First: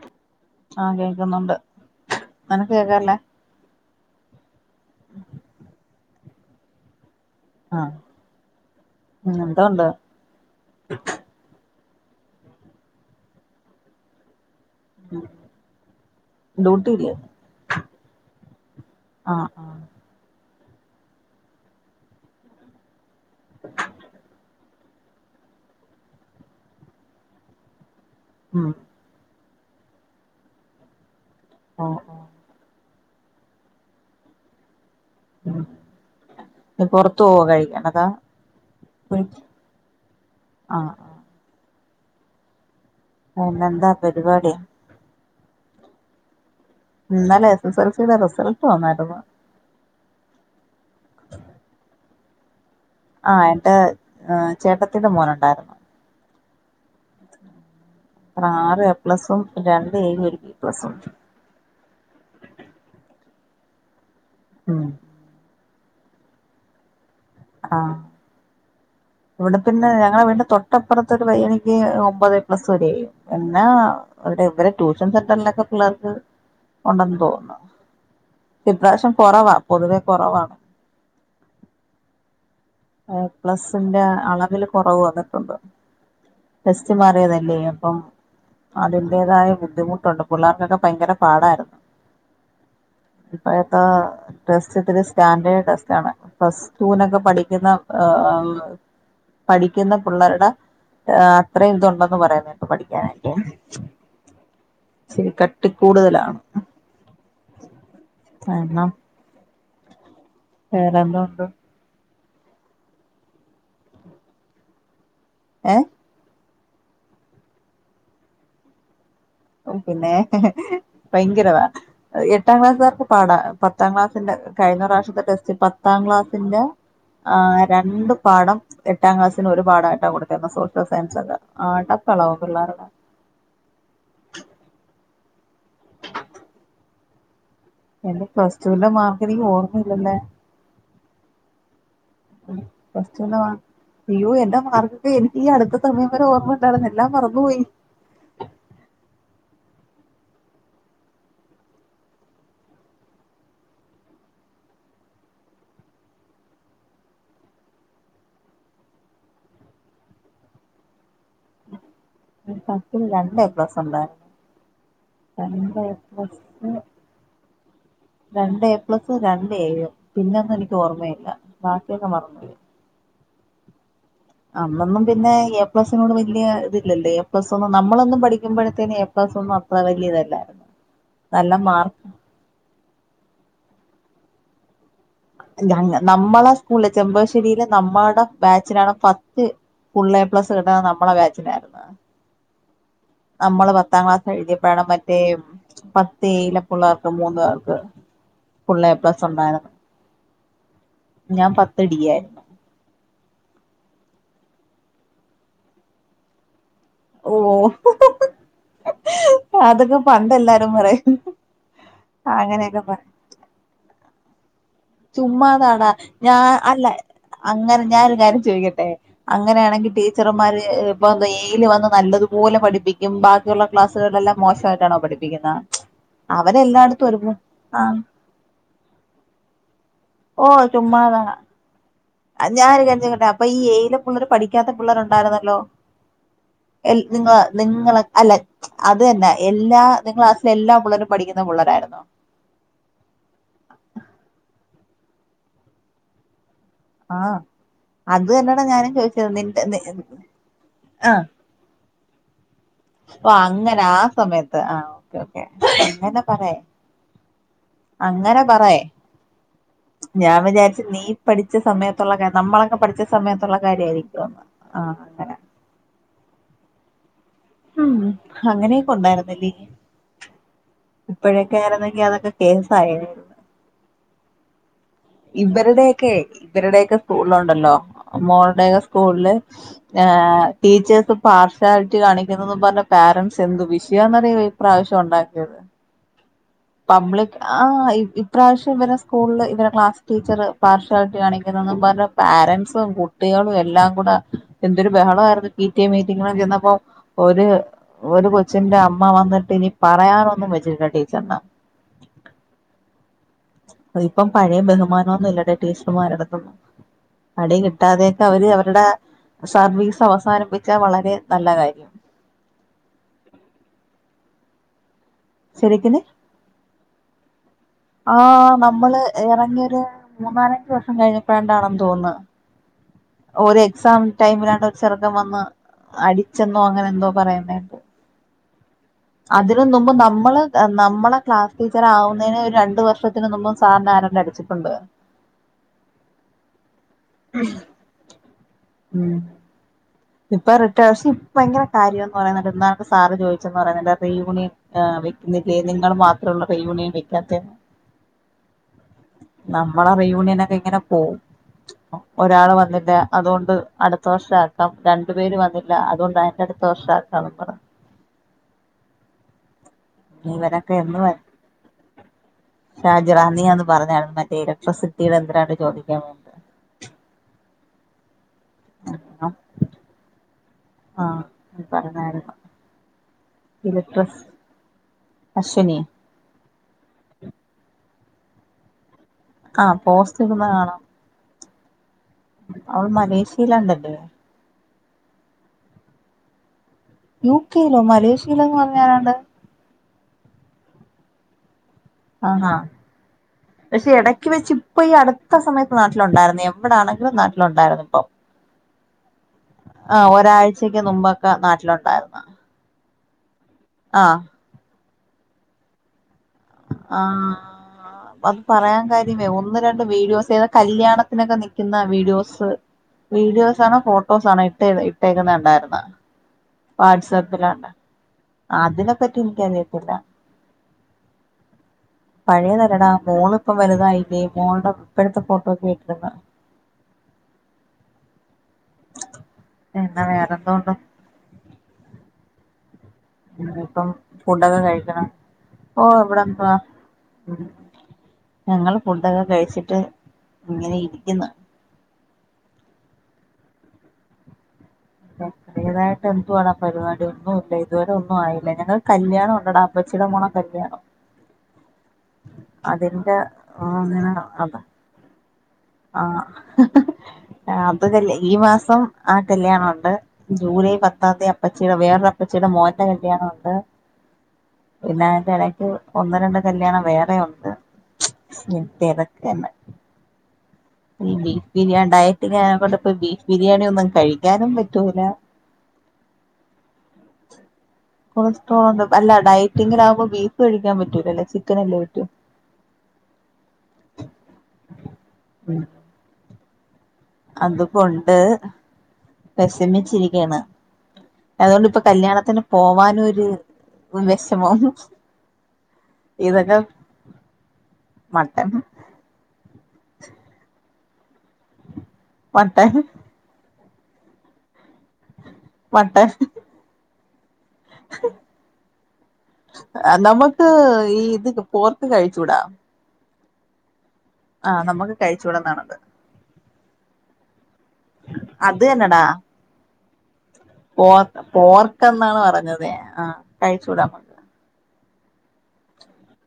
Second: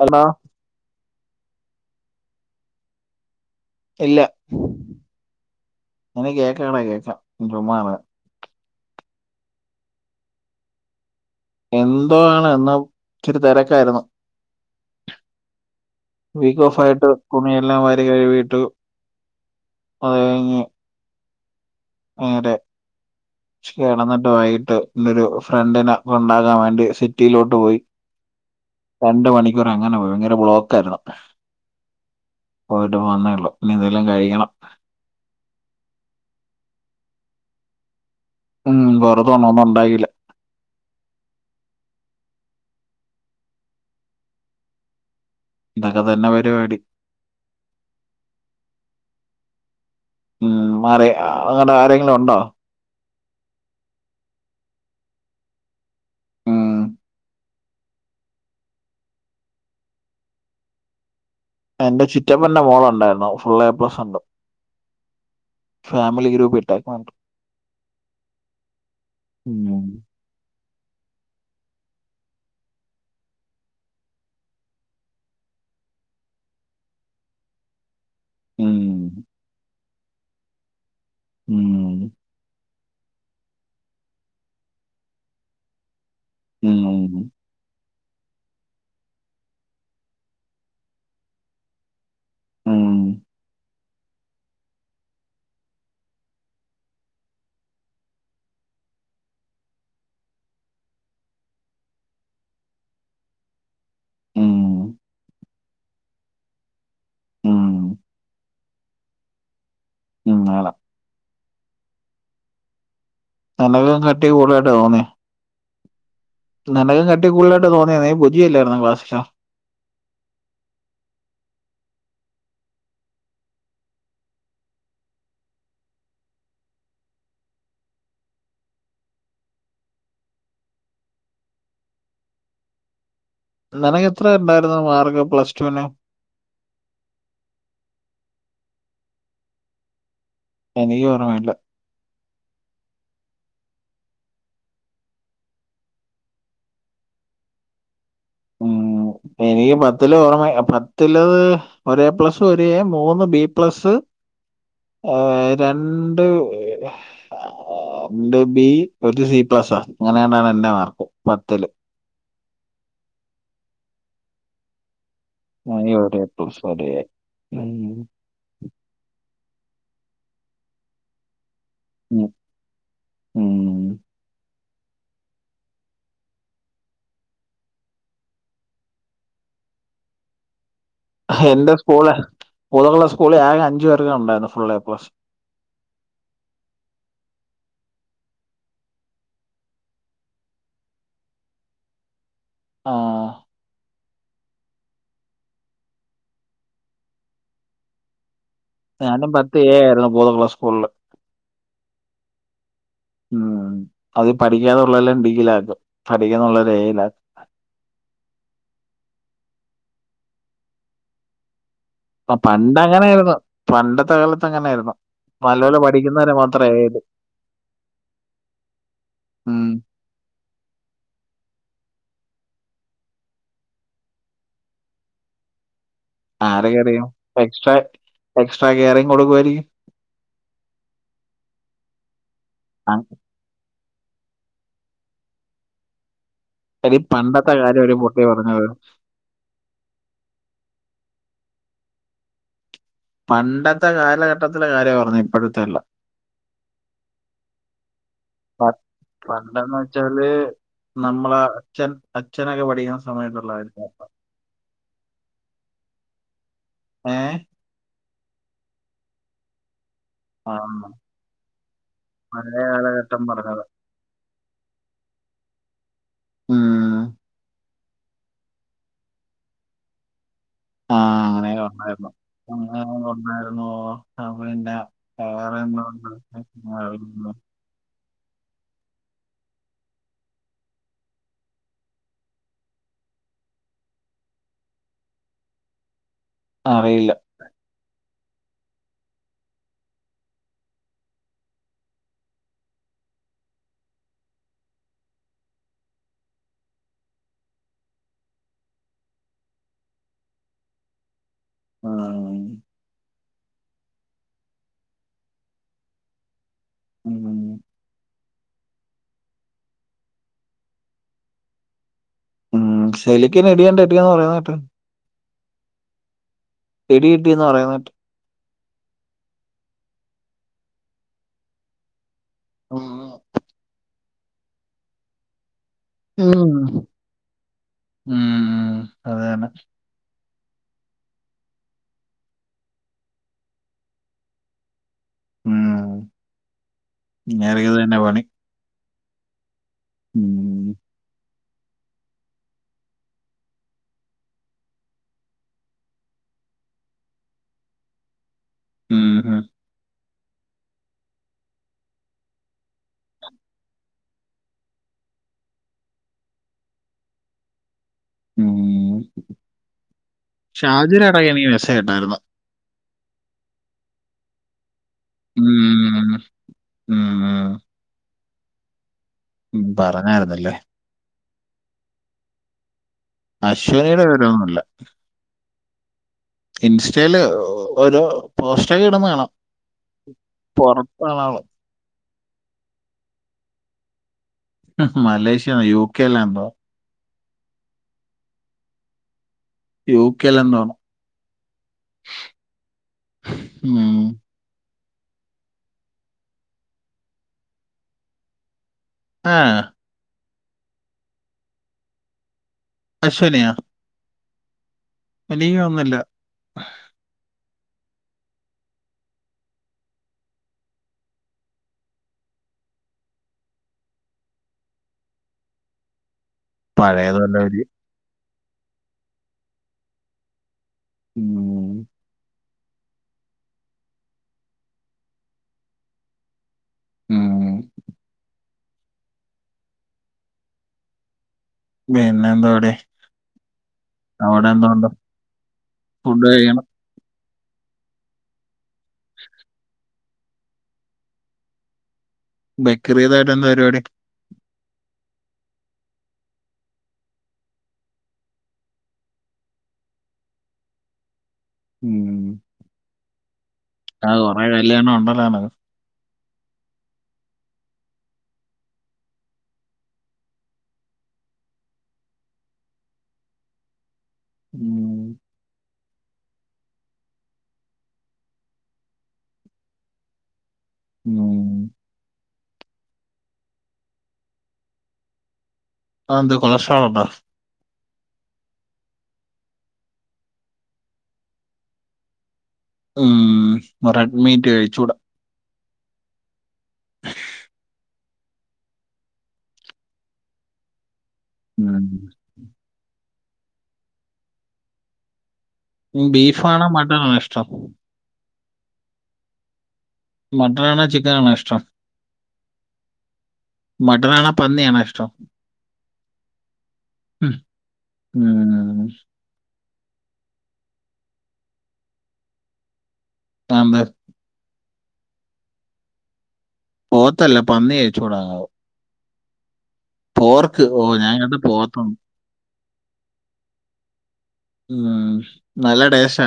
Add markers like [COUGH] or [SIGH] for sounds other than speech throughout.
Hello ആഹ് കേക്കുന്നുണ്ട് നിനക്ക് കേക്കാറില്ലേ ഇല്ല [UNINTELLIGIBLE] കേൾക്കാം കേടാ കേൾക്കാം ആഹ് പിന്നെഎന്ത് ഉണ്ട് എന്തോ ആണ് എന്ന ഇച്ചിരി തിരക്കായിരുന്നു ഉം വീക്ക് ഓഫ് ആയിട്ട് തുണിയെല്ലാം വാരി കഴുകീട്ടു ആഹ് ആഹ് അത്കഴിഞ്ഞ് നേരെ ഇച്ചിരി കിടന്നിട്ട് വൈകിട്ട് ഇൻ്റെഒരു ഫ്രണ്ടിനെ കൊണ്ടാകാൻ വേണ്ടി സിറ്റിയിലോട്ട് പോയി ഉം രണ്ട് മണിക്കൂർ അങ്ങനെ പോയി ഭയങ്കര ബ്ലോക്ക് ആയിരുന്നു ഓ പോയിട്ട് വന്നേള്ളൂ ഇനി എന്തെലും കഴിക്കണം ഉം പൊറത്തു പോവോ കഴിക്കാൻ അതോ ഉം പൊറത്ത് പോണം ഒന്നും ഉണ്ടാകില്ല ആഹ് പിന്നെന്താ പരിപാടി ഇതൊക്കെ തന്നെ പരിപാടി ഇന്നലെ എസ് എസ് എൽ സിയുടെ റിസൾട്ട് വന്നായിരുന്നു ഉം മാറി അവിടെ ആരെങ്കിലും ഉണ്ടോ ആഹ് ഏൻ്റെ ചേട്ടത്തിന്റെ മോനുണ്ടായിര്ന്നു. ഉം, അഹ് ആറ് എ പ്ലസും രണ്ട് എയും ഒരു ബി പ്ലസും എന്റെ ചിറ്റപ്പന്റെ മോളുണ്ടായിര്ന്നു ഫുൾ എ പ്ലസ് ഉണ്ട് ഉം ഫാമിലി ഗ്രൂപ്പ് ഇട്ടേക്ക്ന്നണ്ട്. ആഹ്. ഇവിടെ ഉം. പിന്നെ ഞങ്ങളെ വീടി ൻ്റെതൊട്ടപ്പുറത്ത് ഒരു പയ്യനിക്ക് ഒമ്പത് എ പ്ലസ് ഒരേ എ യുംപിന്നെ. ഇവടെ ഇവരെ ട്യൂഷൻ സെന്ററിലൊക്കെ പിള്ളേർക്ക് ഉണ്ടെന്ന് തോന്നുന്നു. ഇപ്രാവശ്യം കൊറവാ പൊതുവെ കൊറവാണ്. ഉം. ഏ പ്ലസിന്റെ അളവില് കൊറവ് വന്നിട്ടുണ്ട്. ടെസ്റ്റ് മാറിയതല്ലേ അപ്പം. അതിന്റേതായ ബുദ്ധിമുട്ടുണ്ട് പിള്ളേർക്കൊക്കെ ഭയങ്കര പാടായിരുന്നു. ഇപ്പഴത്ത ടെസ്റ്റ് ഇത്തിരി സ്റ്റാൻഡേർഡ് ടെസ്റ്റാണ് പ്ലസ് ടുവിനൊക്കെ പഠിക്കുന്ന ആ പഠിക്ക്ന്ന പിള്ളേര്ടെ. അഹ് അത്രയും ഇതുണ്ടന്ന് പറയുന്നുണ്ട് പഠിക്കാനായിട്ട്. ഉം. ഇചിരി കട്ടി കൂടുതലാണ്. എണ്ണം. [UNINTELLIGIBLE] വെരാന്തണ്ട്. നനകം കട്ടി കൂടായിട്ട് തോന്നി. ഏഹ്. നിനക കട്ടികൂടുതലായിട്ട് തോന്നിയ നി പുജിയല്ലേര്ന്നൊ ക്ലാസില്. ഓഹാ പിന്നെ ഭയങ്കരവാ. എട്ടാം ക്ലാസേർക്ക് പാടാ പത്താം ക്ലാസ്സിന്റെ കഴിഞ്ഞ പ്രാവശ്യത്തെ ടെസ്റ്റ് പത്താം ക്ലാസ്സിന്റെ. ആഹ് രണ്ടു പാടം. എട്ടാം ക്ലാസ്സിന് ഒരുപാടായിട്ടാ കൊടുത്തെ സോഷ്യൽ സയൻസൊക്കെ ആടപ്പളാവോ പിള്ളേരുടെ. നിനക്കെത്ര ഇണ്ടായിരുന്നു മാർക്ക് പ്ലസ് ടുവിന് എന്റെ പ്ലസ് ടുവിന്റെ മാർക്ക് എനിക്ക് ഓർമ്മയില്ലല്ലോ എനിക്കും ഓർമ്മയില്ല പ്ലസ്ടൂൻ്റെ മാർ അയ്യോ എന്റെ മാർക്കൊക്കെ എനിക്ക് ഈ അടുത്ത സമയം വരെ ഓർമ്മ ഉണ്ടായിരുന്ന് എല്ലാം മറന്നുപോയി ഉം, എനിക്ക് പത്തിലെ ഓർമ പത്തില് ഒര് എ പ്ലസ് ഒര് എ മൂന്ന് ബി പ്ലസ്സ് ആഹ് രണ്ട് രണ്ട് ബി ഒരു സി പ്ലസ് അങ്ങനേണ്ടാണ് എന്റെ മാർക്ക് പത്തില് പത്തില് രണ്ട് പ്ലസുണ്ടായിരുന്നു രണ്ട് എ എനിക്ക് ഒരു പ്ലസ് ഒരു എ രണ്ട് എ പ്ലസ് രണ്ട് എയും പിന്നൊന്നും എനിക്ക് ഓർമ്മയില്ല ബാക്കിയൊക്കെ മറന്ന് പോയി ഉം. അന്നൊന്നും പിന്നെ എ പ്ലസിനോട് വല്യ ഇതില്ലല്ലോ എ പ്ലസ് ഒന്നും നമ്മളൊന്നും പഠിക്കുമ്പോഴത്തേനും എ പ്ലസ് ഒന്നും അ ത്ര വല്ല്യ ഇതല്ല എന്റെ സ്കൂള് [UNINTELLIGIBLE] സ്കൂളിൽ ആകെ അഞ്ച് പേർക്കാണ് ഉണ്ടായിരുന്നത് ഫുള്ള് എ പ്ലസ് ഞ നമ്മളെ സ്കൂളിലെ ചെമ്പകശ്ശേരിയിലെ നമ്മളുടെ ബാച്ചിനാണ് പത്ത് ഫുള്ള് എ പ്ലസ് കിട്ടണ നമ്മടെ ബാച്ചിനായിരുന്ന് ആഹ് നമ്മള് പത്താം ക്ലാസ് എഴുതിയപ്പഴാണ് മറ്റേ പത്ത് എയിലെ പിള്ളാർക്ക് മൂന്ന് പേർക്ക് ഫുൾ എ പ്ലസ് ഞാനും പത്ത് ഉണ്ടായിരുന്നു എ ആയിരുന്നു കൊതകുളം സ്കൂളില് ഞാൻ പത്ത് ഡി ആയിരുന്നു ഉം അത് പഠിക്കാത്ത പിള്ളേരെയെല്ലാം ഡിയിൽ ആക്കും പഠിക്കുന്ന പിള്ളേരെ എ യിൽ ആക്കും ഓ അതൊക്കെ പണ്ട് എല്ലാരും പറയും ആഹ് പണ്ട് അങ്ങനെയൊക്കെ പറയും അങ്ങനെയായിരുന്നു പണ്ടത്തെ കാലത്ത് അങ്ങനെയായിരുന്നു നല്ലപോലെ ചുമ്മാതാടാ പഠിക്കുന്നവരെ ഞാൻ മാത്രം അല്ല എയില്. അങ്ങനെ ഞാനൊരു കാര്യം ചോദിക്കട്ടെ ഉം. അങ്ങനെയാണെങ്കി ടീച്ചർന്മാര് ഇപ്പോ എ യില് വന്ന് നല്ലതുപോലെ പഠിപ്പിക്കും ബാ ക്കിയുള്ള ക്ലാസ്സുകളിലെല്ലാം മോശമായിട്ടാണോ പഠിപ്പിക്കുന്നത് ആരൊക്കെ അറിയാം അവരെല്ലായിടത്തും ഒരുപോ എക്സ്ട്രാ ആ എക്സ്ട്രാ കെയറിംഗ് കൊടുക്കുവാരിക്കും ഓ ചുമ്മാതാ ഞാനൊരു കാര്യം അ- ചോദിക്കട്ടെ അപ്പൊ ഈ ഏയിലെ പിള്ളേര് പഠിക്കാത്ത പിള്ളേരുണ്ടായിരുന്നല്ലോ എടി എൽ നിങ്ങ പണ്ടത്തെ കാര്യം ഒരു നിങ്ങള് പൊട്ടി അല്ല പറഞ്ഞത്. അത് തന്നെ എല്ലാ നിങ്ങടെ ക്ലാസ്സിലെ എല്ലാ പിള്ളേരും പഠിക്കുന്ന പിള്ളേരായിരുന്നോ പണ്ടത്തെ കാലഘട്ടത്തിലെ കാര്യവാ പറഞ്ഞേ ഇപ്പോഴത്തെ അല്ല ആഹ് അത് തന്നെയാടാ പ- ഞാനും ചോദിച്ചത് നിന്റെ പണ്ടെന്ന് നീ വെച്ചാല് ആഹ് നമ്മളെ അച്ഛൻ അച്ഛനൊക്കെ പഠിക്കുന്ന ഓ അങ്ങനെ സമയത്തുള്ളായിരുന്നു ആ സമയത്ത് ആ ഓക്കേ ഓക്കേ അങ്ങനെ പറയ് ഏ അങ്ങനെ പറയ് ഞാൻ ആ വിചാരിച്ച് നീ പഠി ച്ച സമയത്തൊള്ള കാര്യം പഴയ നമ്മളൊക്കെ പഠിച്ച കാലഘട്ടം സമയത്തൊള്ള പറഞ്ഞത് കാര്യവായിരിക്കൂന്ന് ആ അങ്ങനെ ഉം ഉം അങ്ങനെയൊക്കെ ഉണ്ടായിരുന്നല്ലേ ആ അങ്ങനെ ഇപ്പഴൊക്കെ ആയിരുന്നെങ്കി ഉണ്ടായിരുന്നു അതൊക്കെ കേസായേനെ അപ്പോ പിന്നെ വേറെ എന്തുണ്ട്? ഇവരുടെയൊക്കെയെ ഇവരുടെയൊക്കെ അറിയില്ല സ്കൂളിൽ ഉണ്ടല്ലോ മോളുടെ സ്കൂളില് ഏ ടീച്ചേഴ്സ് പാർഷ്യാലിറ്റി കാണിക്കുന്നൂന്നും പറഞ്ഞ് പേരന്റ്സ് എന്തു വിഷയമാന്നറിയാവൊ ഇപ്രാവശ്യം ഉണ്ടാക്കിയത് അറിയില്ല. പബ്ലിക് ആ ഇപ്രാവശ്യം ഇവരുടെ സ്കൂളില് ഇവരുടെ ക്ലാസ് ടീച്ചർ പാർഷ്യാലിറ്റി കാണിക്കുന്നെന്നും പറഞ്ഞ് പാരെന്റ്‌സും കുട്ടികളും എല്ലാം കൂടെ എന്തൊരു ബഹളായിരുന്നു പി ടി എ മീറ്റിങ്ങിന് ചെന്നപ്പോ ഒരു ഒരു കൊച്ചിന്റെ അമ്മ വന്നിട്ട് ഇനി പറയാനൊന്നും വെച്ചിട്ടില്ല ടീച്ചർന്നെ ഉം. ഇപ്പം പഴയ ബഹുമാനൊന്നും ഇല്ലഡേ ടീച്ചർന്മാരുടെ അടുത്തൊന്നും ഉം. അടി കിട്ടാതെ ട്ട് അവര് അവരുടെ സർവീസ് അവസാനിപ്പിച്ചാൽ വളരെ നല്ല കാര്യം ശൈലേക്ക് എന്നാ അടി കിട്ടിയേന്ന് പറയണ കേട്ട് ശരിക്കനെ ഇടി കിട്ടി എന്ന് പറയണകെട്ട് ആ നമ്മള് ഇറങ്ങിയൊരു മൂന്നാലഞ്ച് വർഷം കഴിഞ്ഞപ്പോഴണ്ടാണെന്ന് തോന്നുന്ന് ഉം ഉംമ്മ് ഒരു എക്സാം ടൈമിലാട്ട് ഒരു ചെറുക്കൻ വന്ന് ഉം. അടിച്ചെന്നോ അങ്ങനെ എന്തോ പറയണേകേട്ടു ഉം. അതാണ് അതിന് മുമ്പ് നമ്മള് നമ്മളെ ക്ലാസ് ടീച്ചർ ആവുന്നതിന് ഒരു രണ്ടു വർഷത്തിന് മുൻപ് സാറിനെ ആരാണ്ട് അടിച്ചിട്ടുണ്ട് ഉം ഇങ്ങെര്ക്ക് ഇത് തന്നെ പണി ഉം ഇപ്പൊ ഉം. റിട്ടേഷൻ ഭയങ്കര കാര്യംന്ന് പറയുന്നുണ്ട് എന്താണ് സാറ് ചോദിച്ചെന്ന് പറയുന്നുണ്ട് അപ്പ റീ യൂണിയൻ ആ വെക്കുന്നില്ലേ നിങ്ങള് മാത്രേള്ളൂ റീ യൂണിയൻ വെക്കാത്തെന്ന് ഉം ഉംഹ് നമ്മള റീ യൂണിയൻ ഒക്കെ ഇങ്ങനെ പോവും ഒരാള് വന്നില്ല അതുകൊണ്ട് അടുത്ത വർഷം ആ ക്കം രണ്ടു പേരും വന്നില്ല അതുകൊണ്ട് അതിന്റെ അടുത്ത വർഷം ആക്കാന്ന് പറഞ്ഞു ഉംമ് പറഞ്ഞു ഇവനൊക്കെ ഷാജിറ എന്ന് വരും എടാക്കി മെസ്സേജ് ഇട്ടായിരുന്നു ഷാജിറ നീയാന്ന് പറഞ്ഞായിരുന്നു മറ്റേ ഇലക്ട്രിസിറ്റിടെ എന്തിരാണ്ട് ചോദിക്കാൻ ഉം, വേ ഉം ആഹ് ഉ പറഞ്ഞായിരുന്നല്ലേ ആഹ പറഞ്ഞായിരുന്നു അശ്വനിയുടെ വിവരമൊന്നുമല്ല അശ്വനി ഇൻസ്റ്റയില് ഓരോ പോസ്റ്റൊക്കെ ഇടന്ന് കാണാം ആ പോസ്റ്റ്‌ ഇടുന്നെ കാണാം [UNINTELLIGIBLE] അവൾ മലേഷ്യയിലാണ്ടല്ലേ [UNINTELLIGIBLE] മലേഷ്യ യൂ കെല്ലാ എന്തോ യു കെയിലോ മലേഷ്യയിലോന്നന്ന് പറഞ്ഞരാണ്ട് യുകെയിൽ എന്താ ആന്നാ പക്ഷെ ഇടക്ക് വെച്ച് ഇപ്പൊ ഈ അടുത്ത സമയത്ത് നാട്ടിലുണ്ടായിരുന്നു എവിടൊണെങ്കിലും നാട്ടിലുണ്ടായിരുന്നു ഇപ്പൊ ആഹ് ആ ഒരാഴ്ചയ്ക്ക് മുമ്പൊക്കെ നാട്ടിലുണ്ടായിരുന്ന അശ്വനയാ ആഹ് എനിക്ക് തോന്നുന്നില്ല ആഹ് ആ അത് പറയാൻ കാര്യമേ ഒന്ന് രണ്ട് വീഡിയോസ് ഏതാ കല്യാണത്തിനൊക്കെ നിക്കുന്ന വീഡിയോസ് വീഡിയോസ് ആണോ ഫോട്ടോസ ആണോ ഇട്ട് ഇട്ടേക്കുന്നുണ്ടായിരുന്നോ പഴയതല്ല ഒരു വാട്സാപ്പിലാണ്ട അതിനെപ്പറ്റി എനിക്കറിയത്തില്ല ഉം പഴേതല്ലടാ മോൾപ്പം വലുതായില്ലേ മോളുടെ ഇപ്പോഴത്തെ ഫോട്ടോസ്സ് ഒക്കെ ഇട്ടിരുന്ന ഉം പിന്നെ വേറെന്തോണ്ട് പിന്നെന്ത എവടെ ഇപ്പം ഫുഡൊക്കെ കഴിക്കണം ഓ എവിടെ ഫുഡ് എന്തവാ കഴിക്കണം ഞങ്ങള് ഫുഡൊക്കെ കഴിച്ചിട്ട് ഇങ്ങനെ ഇരിക്കുന്നു ബക്രിതായിട്ട് എന്താ പരിപാടി ആഹ എന്തുവാഡാ പരിപാടി ഒന്നുമില്ല ഇതുവരെ ഒന്നും ആയില്ല ഞങ്ങൾ കല്യാണം ഉണ്ടടാ അപച്ചിയുടെ മോളുടെ കല്യാണം ഉം. അതിന്റെ ആ അങ്ങനെ അത [UNINTELLIGIBLE] ആ അത് അല്ലെ ഈ മാസം ആ കല്യാണുണ്ട് ജൂലൈ പത്താം തീയതി അപ്പച്ചിയുടെ വേറൊരു അപ്പച്ചിയുടെ മോന്റെ കല്യാണ ഉണ്ട് ഉം, പിന്നാ അതിന്റെ ഇടക്ക് ഒന്ന് രണ്ട് കല്യാണം വേറെ ഉണ്ട് തെരെക്കെന്നെ ബീഫ് ഉം. ബിരിയാണി ഉണ്ടായിട്ടില്ല [UNINTELLIGIBLE] ബീഫ് ബിരിയാണി ഒന്നും കഴിക്കാനും പറ്റൂല അതെന്ത് കൊളസ്ട്രോൾ ഉണ്ടോ കൊളസ്ട്രോൾ ഒണ്ട് അല്ല ഡയറ്റിങ്ങില ആകുമ്പോ ബീഫ് കഴിക്കാൻ പറ്റൂലല്ല ചിക്കൻ അല്ലേ പറ്റോ ഉം റെഡ്മീറ്റ് കഴിച്ചൂടാ ഉ അത് കൊണ്ട് വിഷമിച്ചിരിക്കയാണ് അതുകൊണ്ട് ഇപ്പൊ ഉം. കല്യാണത്തിന് പോവാനും ഒരു വിഷമോന്നു ബീഫാണോ മട്ടണാണോ ഇഷ്ടം മട്ടൻ മട്ടനാണോ ചിക്കനാണോ ഇഷ്ടം മട്ടൻ മട്ടൻ ആണ പന്നി ആണ ഇഷ്ടം മട്ടൻ ആഹ് നമുക്ക് ഈ ഇത് പോർക്ക് കഴിച്ചുടാ കമ്മൽ ആഹ് നമുക്ക് കഴിചൂടാ എന്നാണ് പോത്തല്ല പന്നി കഴിച്ചൂടാത്തത് അത് തന്നടാ ഓ പോർ ഞാൻ കണ്ട പോർക്ക പോത്താണ് എന്നാണ് പറഞ്ഞത് ആഹ കഴിച്ചൂടാ ഉം നല്ല ടേസ്റ്റാ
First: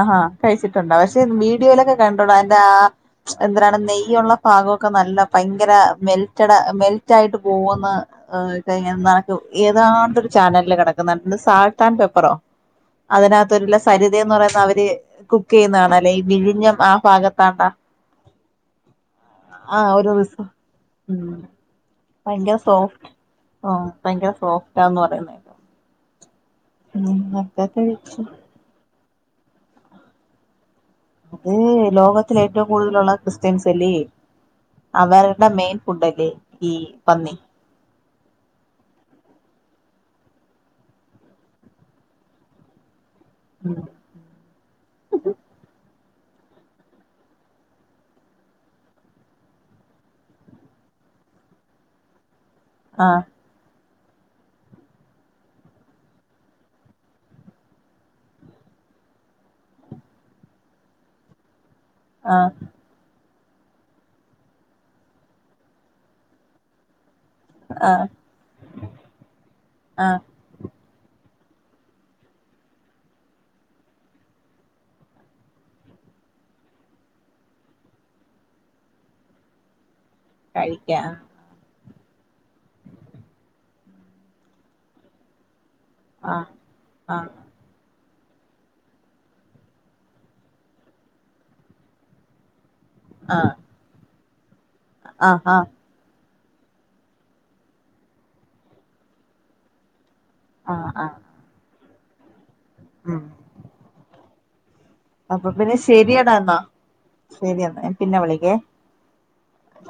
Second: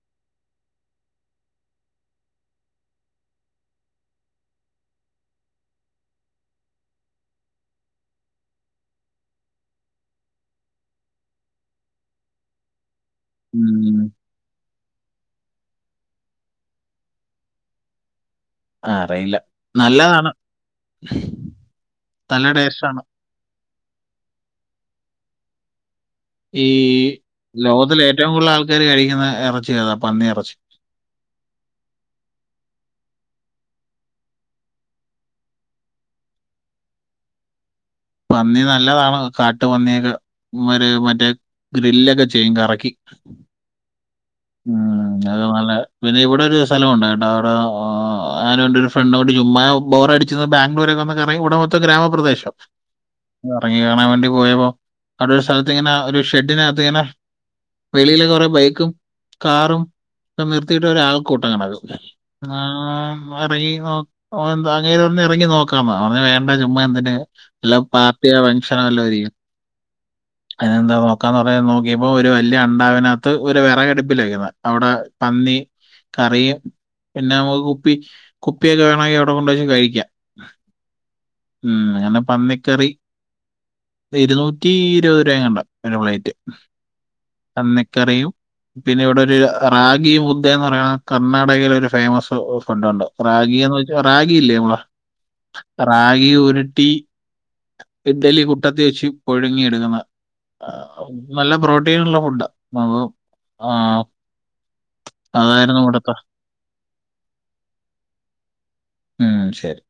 ആഹാ കഴിച്ചിട്ടുണ്ട പക്ഷെ വീഡിയോയിലൊക്കെ കണ്ടോടാ അതിന്റെറെ ആ എന്താണ് നെയ്യുള്ള ഭാഗ്ക്കെ നല്ല ഭയങ്കര മെൽറ്റഡ മെൽറ്റ ആയിട്ട് പോകന്ന് ഏ കഴിഞ്ഞ നിനക്ക് ഏതാണ്ടരു ചാനലില് കിടക്കുന്ന സാൾട്ട് ആൻഡ് പേപ്പറോ അതിനകത്തൊരുള്ള ഉം. സരിതന്ന് പറയുന്നത് അവര് കുക്ക് ചെയ്യുന്നതാണ് അല്ലെ ഈ വിഴിഞ്ഞം ആ ഭാഗത്താണ്ടാ ആ, അറിയില്ല ആഹ ഒരു നല്ലതാണ് നല്ല ഭയങ്കര ടേസ്റ്റാണ് സോഫ്റ്റ് ആ ഭയങ്കര സോഫ്റ്റാന്ന് പറയുന്ന ഈ ഉം അതൊക്കെ ലോകത്തില കഴിച്ചു ഏറ്റവും കൂടുതൽ ആൾക്കാര് കഴിക്കുന്ന ഇറച്ചി ഏതാ പന്നി ഇറച്ചി ഇത് ലോകത്തില ഏറ്റവും കൂടുതലുള്ള ക്രിസ്ത്യൻസ് അല്ലേ അവരുടെ മെയിൻ ഫുഡല്ലേ ഈ പന്നി പന്നി നല്ലതാണ് കാട്ട് പന്നിയൊക്കെ ഒരു മറ്റേ ഗ്രില്ലൊക്കെ ചെയ്യും കറക്കി ഉം ഉം അത് നല്ല പിന്നെ ഇവിടെ ഒരു സ്ഥലംണ്ട കേട്ടോ അവിടെ ആ ഞാനൻ്റെ ഒരു ഫ്രണ്ട്നോട് ചുമ്മാ ബോറടിച്ചന്ന് ബാംഗ്ലൂരക്ക വന്ന കയും ഇവിടെ മൊത്ത ഗ്രാമപ്രദേശം ആഹ ഇറങ്ങി കാണാൻ വേണ്ടി പോയപ്പോൾ അവിടെ ഒരു സ്ഥലത്ത് ഇങ്ങനെ ഒരു ഷെഡിനകത്ത് ഇങ്ങനെ വെളിയിലെ കൊറെ ബൈക്കും കാറും ഒക്കെ നിർത്തിയിട്ട് ഒരാൾ കൂട്ടം കണക്കും ആഹ് ആഹ ഇറങ്ങി നോ എ അങ്ങനേ പറ ഇറങ്ങി നോക്കാംന്നാ പറ വേണ്ട ചുമ് എന്തിന്റെ വല്ലാം ആഹ് പാർട്ടിയോ ഫംഗ്ഷനോ വല്ലോം ആരിക്കും ആഹ് അതിനെന്താ നോക്കാന്ന് പറ നോക്കിയപ്പോ ഒരു വല്ലിയ അണ്ടാവിനകത്ത് ഒരു വിറകടുപ്പിലുന്ന അവിടെ പന്നി കറിയും പിന്നെ നമുക്ക് കുപ്പി കുപ്പിയൊക്കെ വേണെങ്കിൽ അവിടെ കൊണ്ടുവെച്ച കഴിക്കാം കഴിക്ക ഉം അങ്ങനെ പന്നിക്കറി ഇരുന്നൂറ്റി ഇരുപത് രൂപ കണ്ട ഒരു പ്ലേറ്റ് ആഹ് ആഹ് പന്നിക്കറിയും പിന്നെ ഇവിടെ ഒരു റാഗിയ മുദ്ദ എന്ന് പറയണ കർണ്ണാടകൽ ഒരു ഫേമസ് ഫുഡ് ഉണ്ട് ആഹ് റാഗിന്ന് വെച്ചാ റഗി ഇല്ലേ നമ്മള ആഹ് ആഹ് റാഗി ഉരുട്ടി ഇഡ്ഡലി കുട്ടത്തി വെച്ച് പുഴുങ്ങി എടുക്കുന്ന ആഹ് ആഹ് നല്ല പ്രോട്ടീന ഉള്ള ഫുഡ ആഹ് ഉം ആഹ് അപ്പൊ പിന്നെ ശരിയടാ എന്നാ ശരി എന്നാ ഞാൻ പിന്നെ വിളിക്കേ ഉം ശരി